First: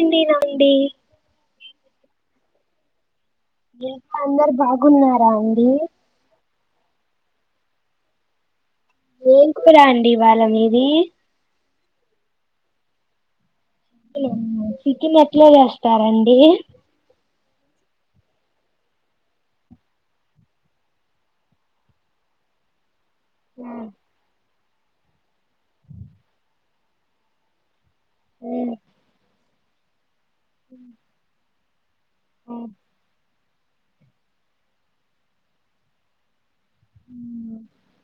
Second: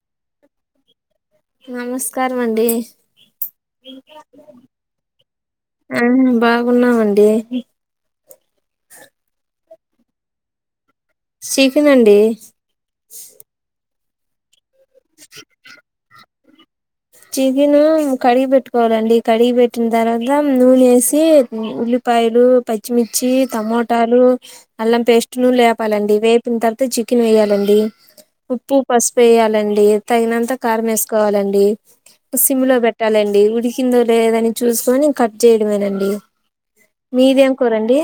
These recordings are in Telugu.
ఏంది నంది [unintelligible] మండి అందరు బాగున్నారా అండి ఆహా బాగు ఉన్నామండి ఏను కూరా అండి వాళ్ళ మీది చికెన్ అండి చకిన్ ఎట్లా చేస్తారండి చికెన్ కడిగి పెట్టుకోవాలండి కడిగి పెట్టిన తర్వాత నూనె వేసి ఉల్లిపాయ లు పచ్చిమి ఇచ్చి టమోటాలు అల్లం పేస్టులు లేపాలండి వేపిన తర్వాత చికెన్ వేయాలండి ఉప్పు పసుపు వేయాలండి తగినంత కారం వేసుకోవాలండి సిమ్ లో పెట్టాలండి ఉడికిందో లేదని చూసుకొని కట్ చేయడమేనండి మీదేం ఏం కూరండి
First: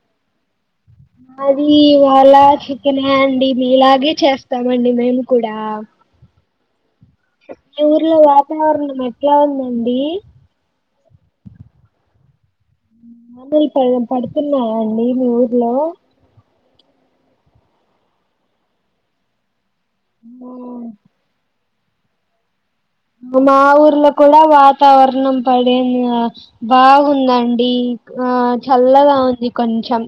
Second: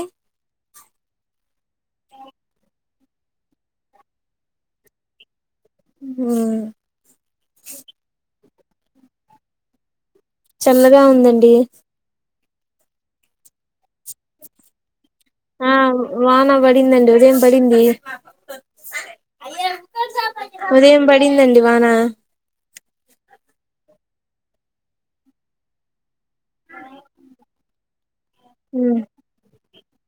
మాది ఇవాళ చికెనే అండి మీలాగే చేస్తామండి మేము ఆ మా ఊర్లో వాతావరణం ఎట్లా ఉందండి చల్లగా ఉందండి మామలు పడు పడుతున్నా మీ ఆ ఊర్లో వాన పడిందండి ఉదయం పడింది ఆ ఉదయం పడిందండి వాన మా ఊర్లో కూడా వాతావరణం పడంది బాగుందండి ఆ చల్లగా ఉంది కొంచం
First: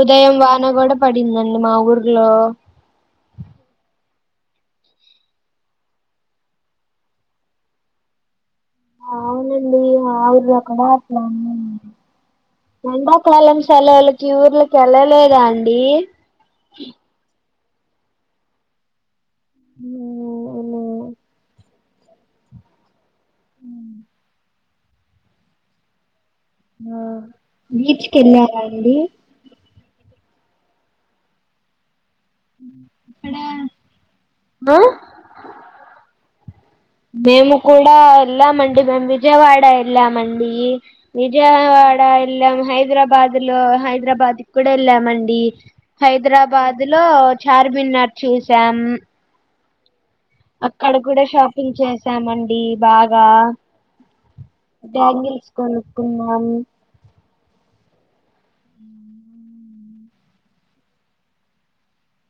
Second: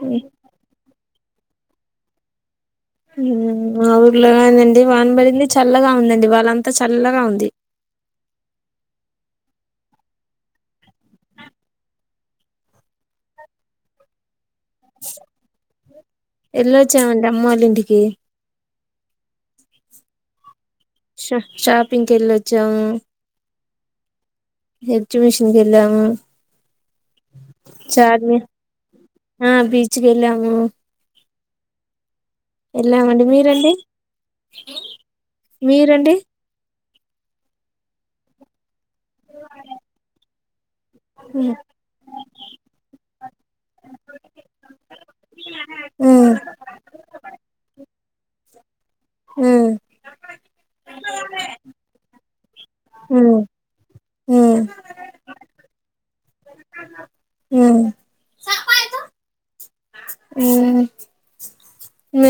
ఉదయం వాన కూడా పడిందండి మా ఊర్లో ఆ ఊర్లోగాందండి వానబడింది చల్లగా ఉందండి వాళ్ళంతా చల్లగా ఉంది అవునండి ఆఊర్లో కూడాడ ఆట్లా ఎడాకాలం సెలవులకి ఊర్లకి వెళ్ళలేదా అండి వెళ్ళొచ్చామండి [unintelligible] న [unintelligible] పింక వెళ్ళొచ్చాం [unintelligible] హెచ్చ మిషన్ క వెళము ఆ బీచ్ కి వెళ్ళామా అండి వ వెళ్ళ వెళ్ళమండి మీరండి ఆ మీరండి మేము కూడాడా ఎళ్లామండి మేము విజయవాడ ఎళ్లామండి విజయవాడ వెళ్ళాం హైదరాబాద్ లో హైదరాబాద్ కూడా వెళ్ళామండి ఉమ్ ఉమ్ హైదరాబాద్ లో చార్మినార్ చూసాం అక్కడ కూడా షాపింగ్ చేసామండి బాగా ఉమ్ ఉమ్ బ్యాంగిల్స్ కొనుకున్నా ఉమ్ [inaudible] ఉమ్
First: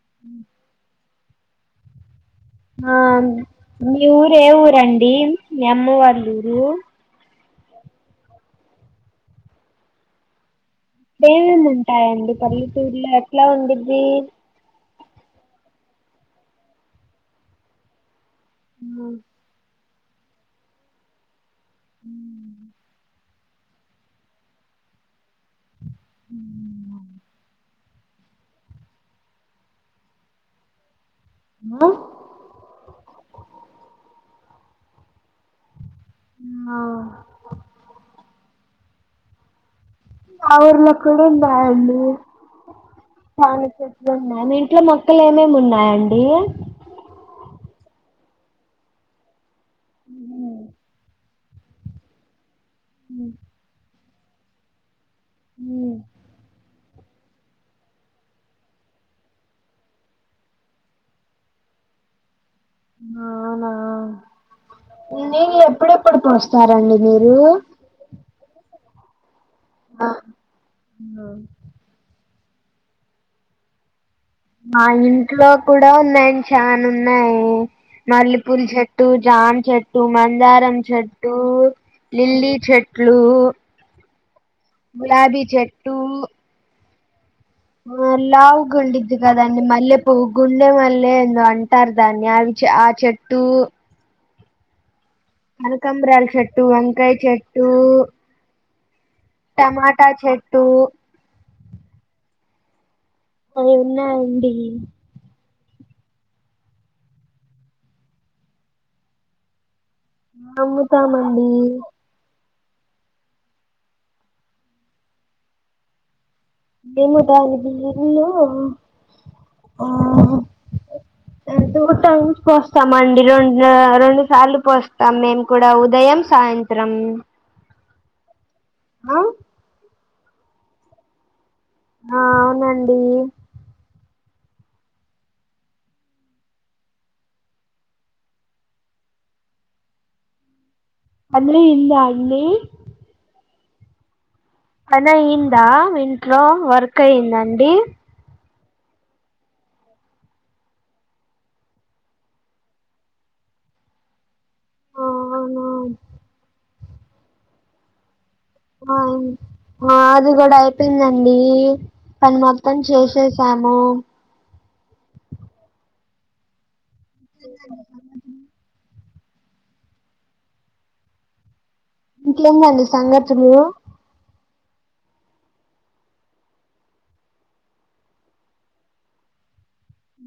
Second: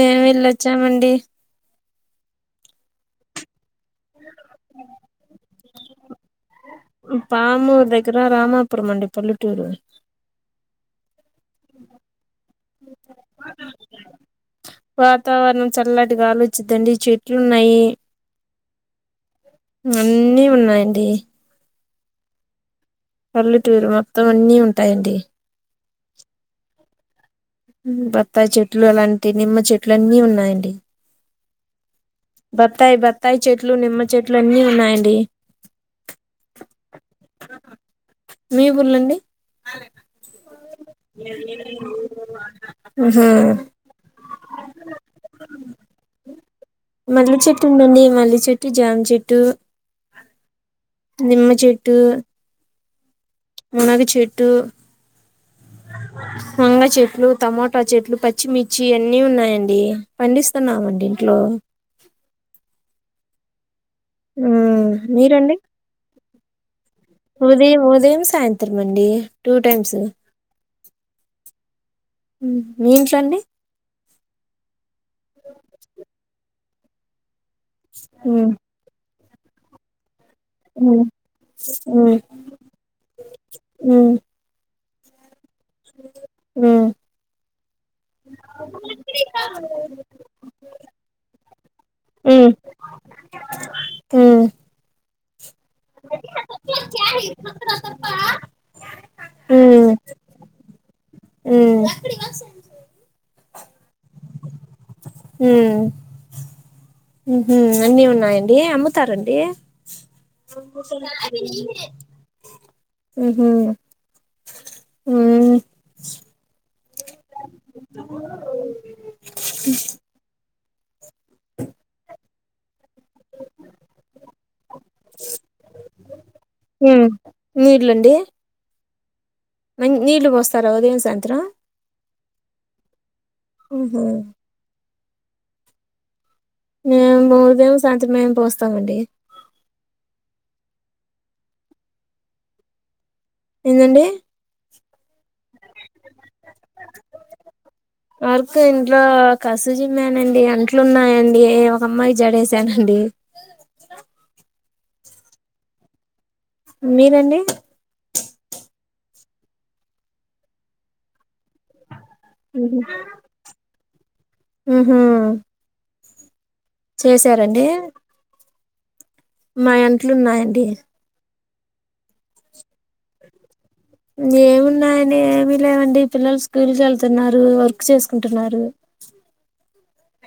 మేము వెళ్ళొచ్చామండి ఆ మీ ఊరే ఊరండి అమ్మ వాల్ళూరు పామూ దగ్గర రామాపురం అండి పల్టూరు ఇమేమి ఉంటాయండి పల్లెతూరులో ఎట్లా ఉండడిది వాతావరణం చల్లటి గాలోచిద్దండి చెట్లున్నాయి హ అన్నిఉన్నాయండి అ [unintelligible] పల్లెటూరు మొత్తం అన్నీ ఉంటాయండి [inaudible] బత్తాయి చెట్లు అలాంటి నిమ్మ చెట్లు అన్ని ఉన్నాయండి ఆ బత్తాయి బత్తాయి చెట్లు నిమ్మ చెట్లు అన్నీ ఉన్నాయండి మీ ఊర్లండి ఆ ఊర్లో కూడా ఉందా అండి ఎ చానా చెట్లు ఉన్నాయి మీ ఇంట్లో మొక్కలు ఏమేమి ఉన్నాయండీ త్తునుండి మల్లె చెట్టు జామ చెట్టు ఏమో నిమ్మ చెట్టు మ్ మర్రి చెట్టు ఉమ్ వంగ చెట్లు టమోటా చెట్లు పచ్చిమిర్చి అన్ని ఉన్నాయండి పండిస్తున్నామండి ఇంట్లో [inaudible] అవునా మ్మ్ మీరండి నీళ్లు ఎప్పుడెప్పుడు పోస్తారండి మీరు తిరమండి టూ టైమ్స్ ఇంగా మీ ఇంట్లో అండి మా ఇంట్లో కూడా ఉన్నాయి అండి చానా ఉన్నాయి ఉమ్ మల్లెపూలు చెట్టు జాన్ చెట్టు మం దారం ఉమ్ చెట్టు ఉమ్ లిల్లీ చెట్లు ఉమ్ గులాబీ చెట్టు ఉమ్ లావు గుండిద్ది కద అండి మల్లె ప్వువు గుండె మల్లె ఎందో అంటారు దాన్ని ఉమ్ అది చ ఆ చెట్టు ఉమ్ కనకాంబ్రాలు చెట్టు వంకాయ చెట్టు [inaudible] టమాటా చెట్టు మ్మ్ అయ్యి ఉన్నాయండి మ్ హు అన్ని ఉన్నాయండి అమ్ముతారండి అమ్ముతామండి మ్ హు హ్మ్ ఏమో దాని బిఎన్లో ఆ.. ఎంతో టైమ్కి వస్ స్తామండి రెండు రెండు సార్లు పోస్తాం మేము కూడా ఉదయం సాయంత్రం నీళ్ళు అండి ఆ నీళ్లు పోస్తార ఉదయం సాయంత్రం ఆ అవునండి మ్ హు మేము ఉదయం సాయంత్రమే పోస్తామండి పని అయిందా అండి ఏందండి పని అయిందా ఇంట్లో వర్క్ అయింద అండి క ఇంట్లో కస్సు జిమ్మానండి అంట్లు ఉన్నాయండి ఒక అమ్మాయి జడేసానండి ఆ అవునా మీరండి ఆ మాది కూడా అయిపోయిందండి పని మొత్తం చేసేశాము మ్ హు చేసారండి మా అంట్లు ఉన్నాయండి ఇంకేమి అండి సంగతులు ఏమున్నాయ [unintelligible] ఏమి లేవండి పిల్లలు స్కూల్ వెళ్తున్నారు వర్క్ చేసుకుంటున్నారు అ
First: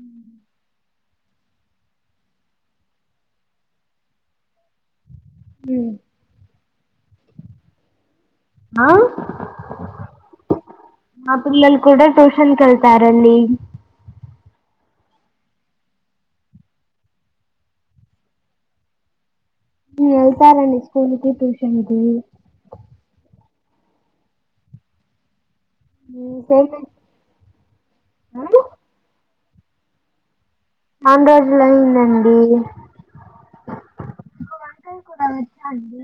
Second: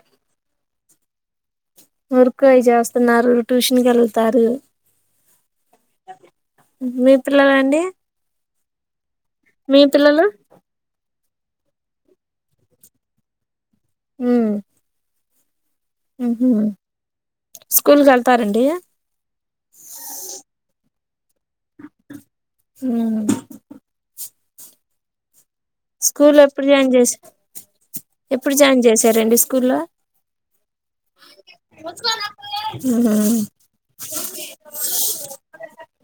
వర్క్ అవి చేస్తున్నారు ట్యూషన్ కి వెళ్తారు మీ పిల్లలండి ఆ మీ పిల్లలు మా పిల్లలు కూడా ట్యూషన్ కెల్తారండి అ స్కూల్కి వెళ్తారండి వెళ్తారండి స్కూల్కి ట్యూషన్ కి ఉమ్ స్కూల్ ఎప్పుడు జాయిన్ చేస ఎప్పుడు జాయిన్ చేసారండి స్కూల్లో చానా రోజులు అయిందండి అ వంకాయ కూర వచ్చా అండి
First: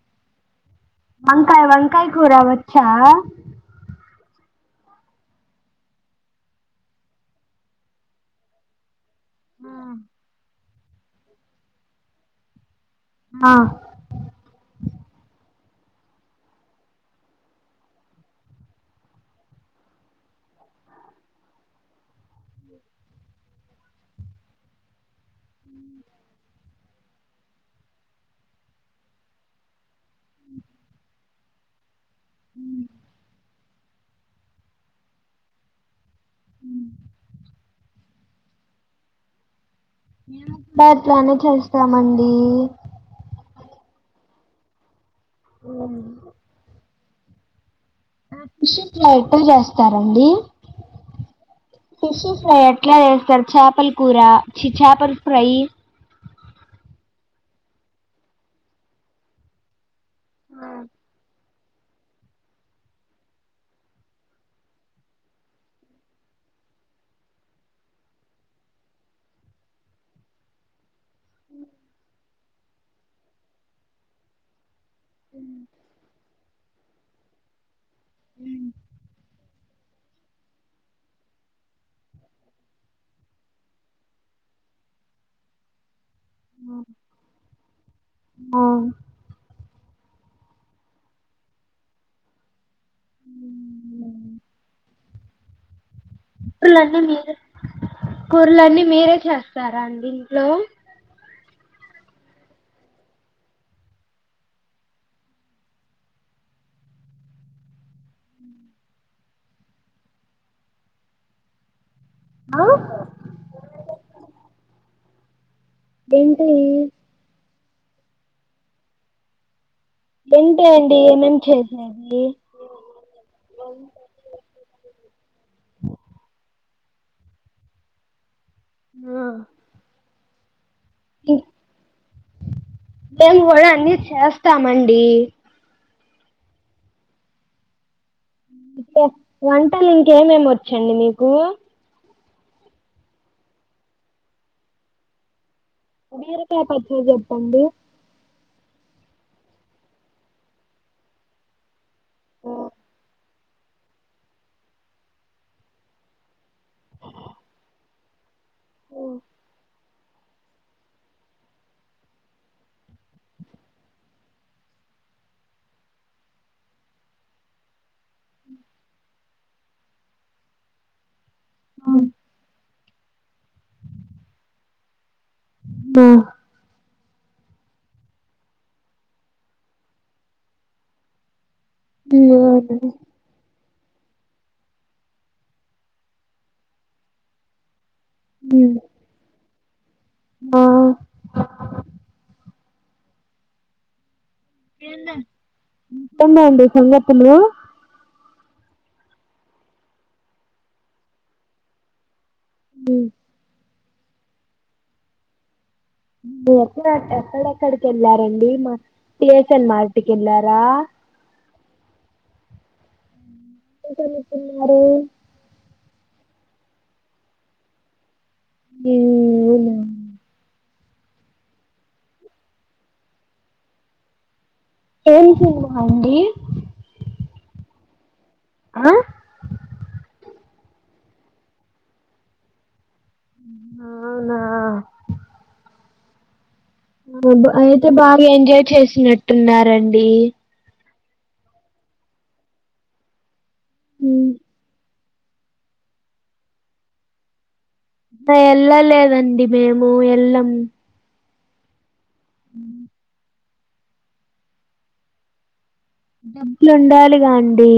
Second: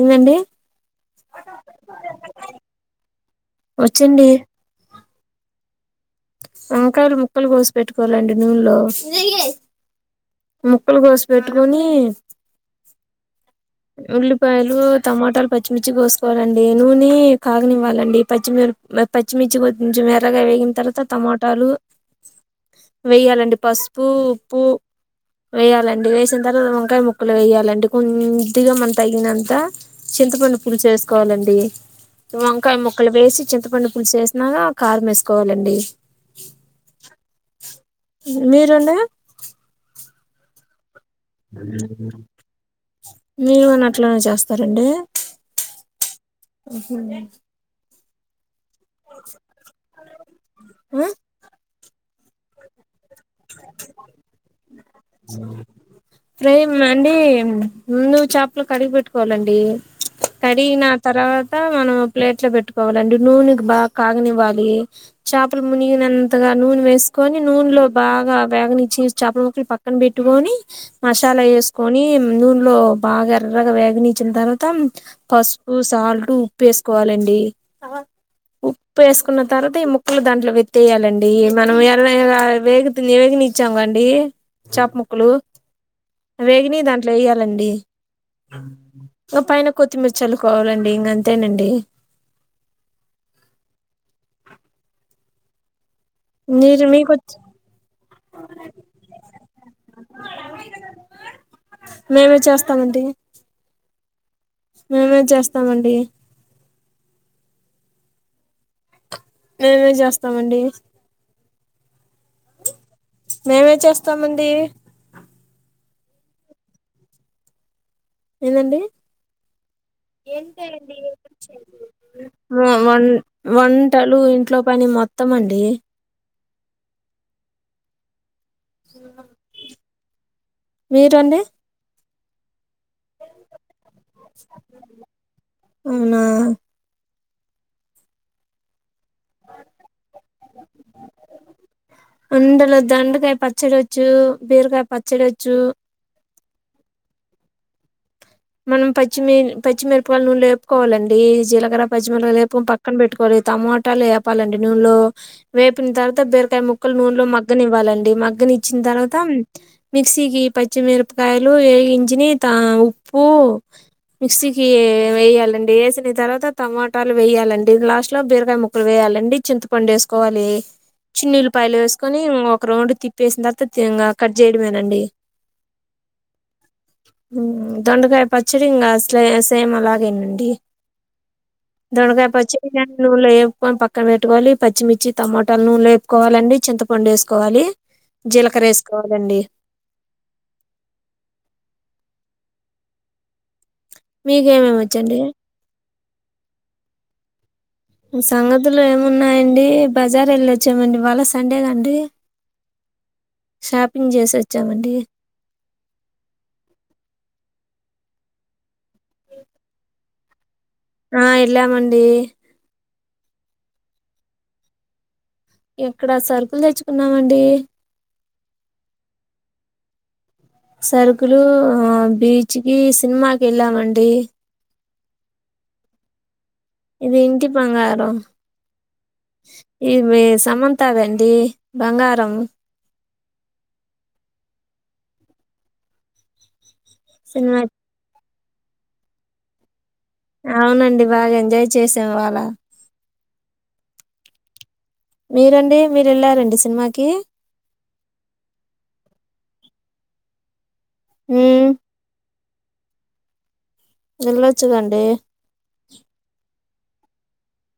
ఎందండి వంకాయ వంకాయ కూర వచ్చా వచ్చండి వంకాయలు ముక్కలు కోసి పెట్టుకోవాలండి నూన్లో ఆ ముక్కలు కోసి పెట్టుకొని ఆ ఉల్లిపాయలు టమోటాలు పచ్చిమిర్చి కోసుకోవాలండి నూనె కాగనివ్వాలండి పచ్చిమిర్ పచ్చిమిర్చి కొంచెం ఎర్రగా వేగిన తర్వాత టమోటాలు వెయ్యాలండి పసుపు ఉప్పు వేయాలండి వేసిన తర్వాత వంకాయ ముక్కలు వేయాలండి కొంచెం కొద్దిగా మనం తగినంత చింతపండు పులుసు వేసుకోవాలండి వంకాయ ముక్కలు వేసి చింతపండు పులుసు వేసినాక కారం వేసుకోవాలండి అ మీరండి మేము కూడా ఇట్లానే చేస్తామండి మీరు [unintelligible] అట్లనే చేస్తారండి ఆ సడి [unintelligible] చేస్తారండి ఆ ఫిష్ ఫ్రై ఎట్ల చేస్తారు చాపల్ కూర చి చాపల్ ఫ్రై ఫ్రై అండి ముందు చేపలు కడిగి పెట్టుకోవాలండి ఆ కడిగిన తర [unintelligible] ప్లేట్ లో పెట్టుకోవాలండి నూనెకి బాగా కాగనివ్వాలి చేపలు మునిగినంతగా నూన వేసుకొని నూన్లో బాగా వేగని ఇచ్చి చేపల ముక్కలు పక్కన పెట్టుకొని మసాలా వేసుకొని నూనెలో బాగా ఎర్రగా వేగనీచ్చిన తర్వాత పసుపు సాల్ట్ ఉప్పు వేసుకోవాలండి ఉప్పు వేసుకున్న తర్వాత ఈ ముక్కలు దాంట్లో వితేయాలండి మనం ఎలా [unintelligible] వేగనిఇచ్చాం కండి చప ముక్కలు వేగినీ దాంట్లో వేయ్యాలండి ఒక పైన కొత్తిమీర చల్లుకోవాలండి ఇంక అంతేనండి [inaudible] మీరు కూరలన్నీ మీకు మీరే కూరలన్నీ మీరే చేస్తార అండి ఇంట్లో మేమే చేస్తామండి మేమే చేస్తామండి మేమే చేస్తామండి ఆ మేమే చేస్తామండి ఏంటి ఏమండి ఏంటే అండి ఏమేం చేసేది వంటలు ఇంట్లో పని మొత్తం అండి ఆ స మేము కూడ అన్నీ చేస్తామండి అవునా వంటలు ఇంకేమేమి వచ్చండి మీకు అందులో దొండకాయ పచ్చడోచ్చు బీరకాయ పచ్చడోచ్చు బీరకాయ పచ్చడి చెప్పండి మనం పచ్చిమిరపకాయలు నూనెలో వేపుకోవాలండి జీలకర పచ్చిమిరపకాయ ఆ వేపి పక్కన పెట్టాలి టమాటాలు వేపాలండి నూనెలో వేపిన తర్వాత బీరకాయ ముక్కలు నూనెలో మగ్గనివ్వాలండి మగ్గనిచ్చి ఆ తర్వాత మిక్సీకి పచ్చిమిరపకాయలు వేగించినని ఉప్పు మిక్సీకి వేయాలండి వేసిన తర్వాత టమాటాలు వేయాలండి లాస్ట్ లో బీరకాయ ముక్కలు వేయాలండి చింతపండు వేసుకోవాలి చిన్నీఉల్లిపాయలు వేసుకొని ఒక రౌండ్ తిప్పేసిన తర్వాత కట్ చేయడమేనండి ఆ దొండకాయ పచ్చడి ఇంకా సేమ్ అలాగేనండి దొండకాయ పచ్చడి ఉమ్ నూనెలో వెంపి పక్కన పెట్టుకోవాలి పచ్చిమిర్చి టమాట నూనెలో వేపుకోవాలండి చింతపండు ఎసుకోవాలి జీలకర వేసుకావాలండి ఆ మీకేమేమి వచ్చండి ఇంకేమండి సంగతులు సంగతులు ఏమున్నాయండి బజార్ వెళ్ళిొచ్చామండి ఇవాళ్ళ సండేగాండి మ్మ్ హ్ షాపింగ్ చేసి వచ్చామండి ఎక్కడెక్కడికి వెళ్లారండి మా పిఎస్ఎన్ మార్టీకి వెళ్ళారా ఆ ఎల్లమండి ఏటేళ్తున్నారు ఇక్కడ సరుకులు తెచ్చుకున్నామండి అవునా సరుకులు బీచ్ కి సినిమాకి వెళ్ళామండి ఏం సినిమా అండి మా ఇంటి బంగారం ఆ అదే సమంత వత్తావేంటి బంగారం అవునా సినిమా అయితే బాగా ఎంజాయ్ చేసినట్టున్నారండి అవునండి బాగా ఎంజాయ్ చేసాం ఇవాళ మ్మ్ మీరండి మీరు వెళ్ళారండి సినిమాకి ఎళ్ళలేదండి మేము ఎల్లం మ్మ్ హ్ హ్హ్ వెళ్లొచ్చు గా అండి డబ్బులు ఉండాలిగా అండి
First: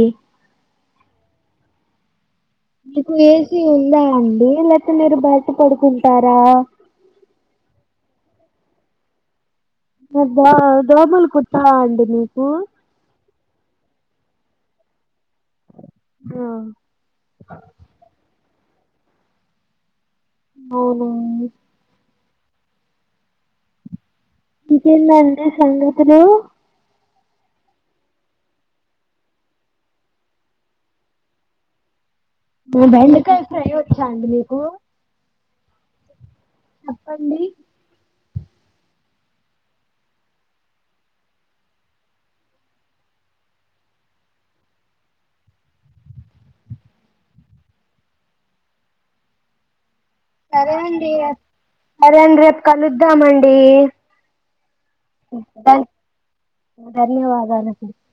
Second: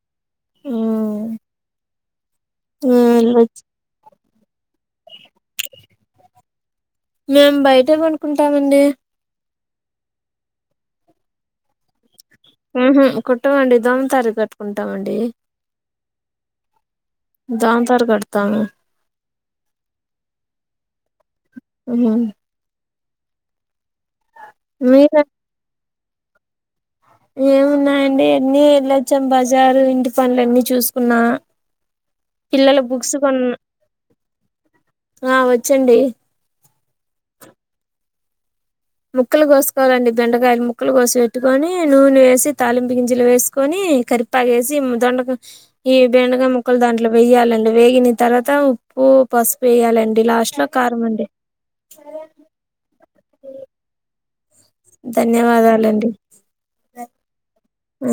ఆ మీకు ఏసీ ఉందా అండి లేకపోతే మీరు బయట పడుకుంటారా మేము బయటే పండుకుంటామండి అబ్బా దోమలు కుట్టవా అండి మీకు హు హుమ్ కొట్టవండి దోమ తారీఖు కట్టుకుంటామండి. ఆ దోమ తెర కడ్తాము అవునా మీరు ఇంకేదండి సంగతులు ఏమున్నాయండి అన్ని వెళ్ళొచ్చాం బజారు ఇంటి పనులున్ని చూసుకున్నా పిల్లల బుక్స్ బెండకాయ కొన్ ఫ్రై వచ్చా అండి మీకు ఆ వచ్చండి చెప్పండి ముక్కలు కోసుకోవాలండి బెండకాయలు ముక్కలు కోసి పెట్టుకొని నూనె వేసి తాలింపు గింజలు వేసుకొని కరిపాకు ఏసి దొండకాయ ఈ బెండకాయ ముక్కలు దాంట్లో వేయ్యాలండి వేగిన తర్వాత ఉప్పు పసుపు వేయాలం సరే అండి సరే అండి రేపు కలుద్దామండి. ధన్ ధన్యవాదాలండి ధన్యవాదాలండి ఆ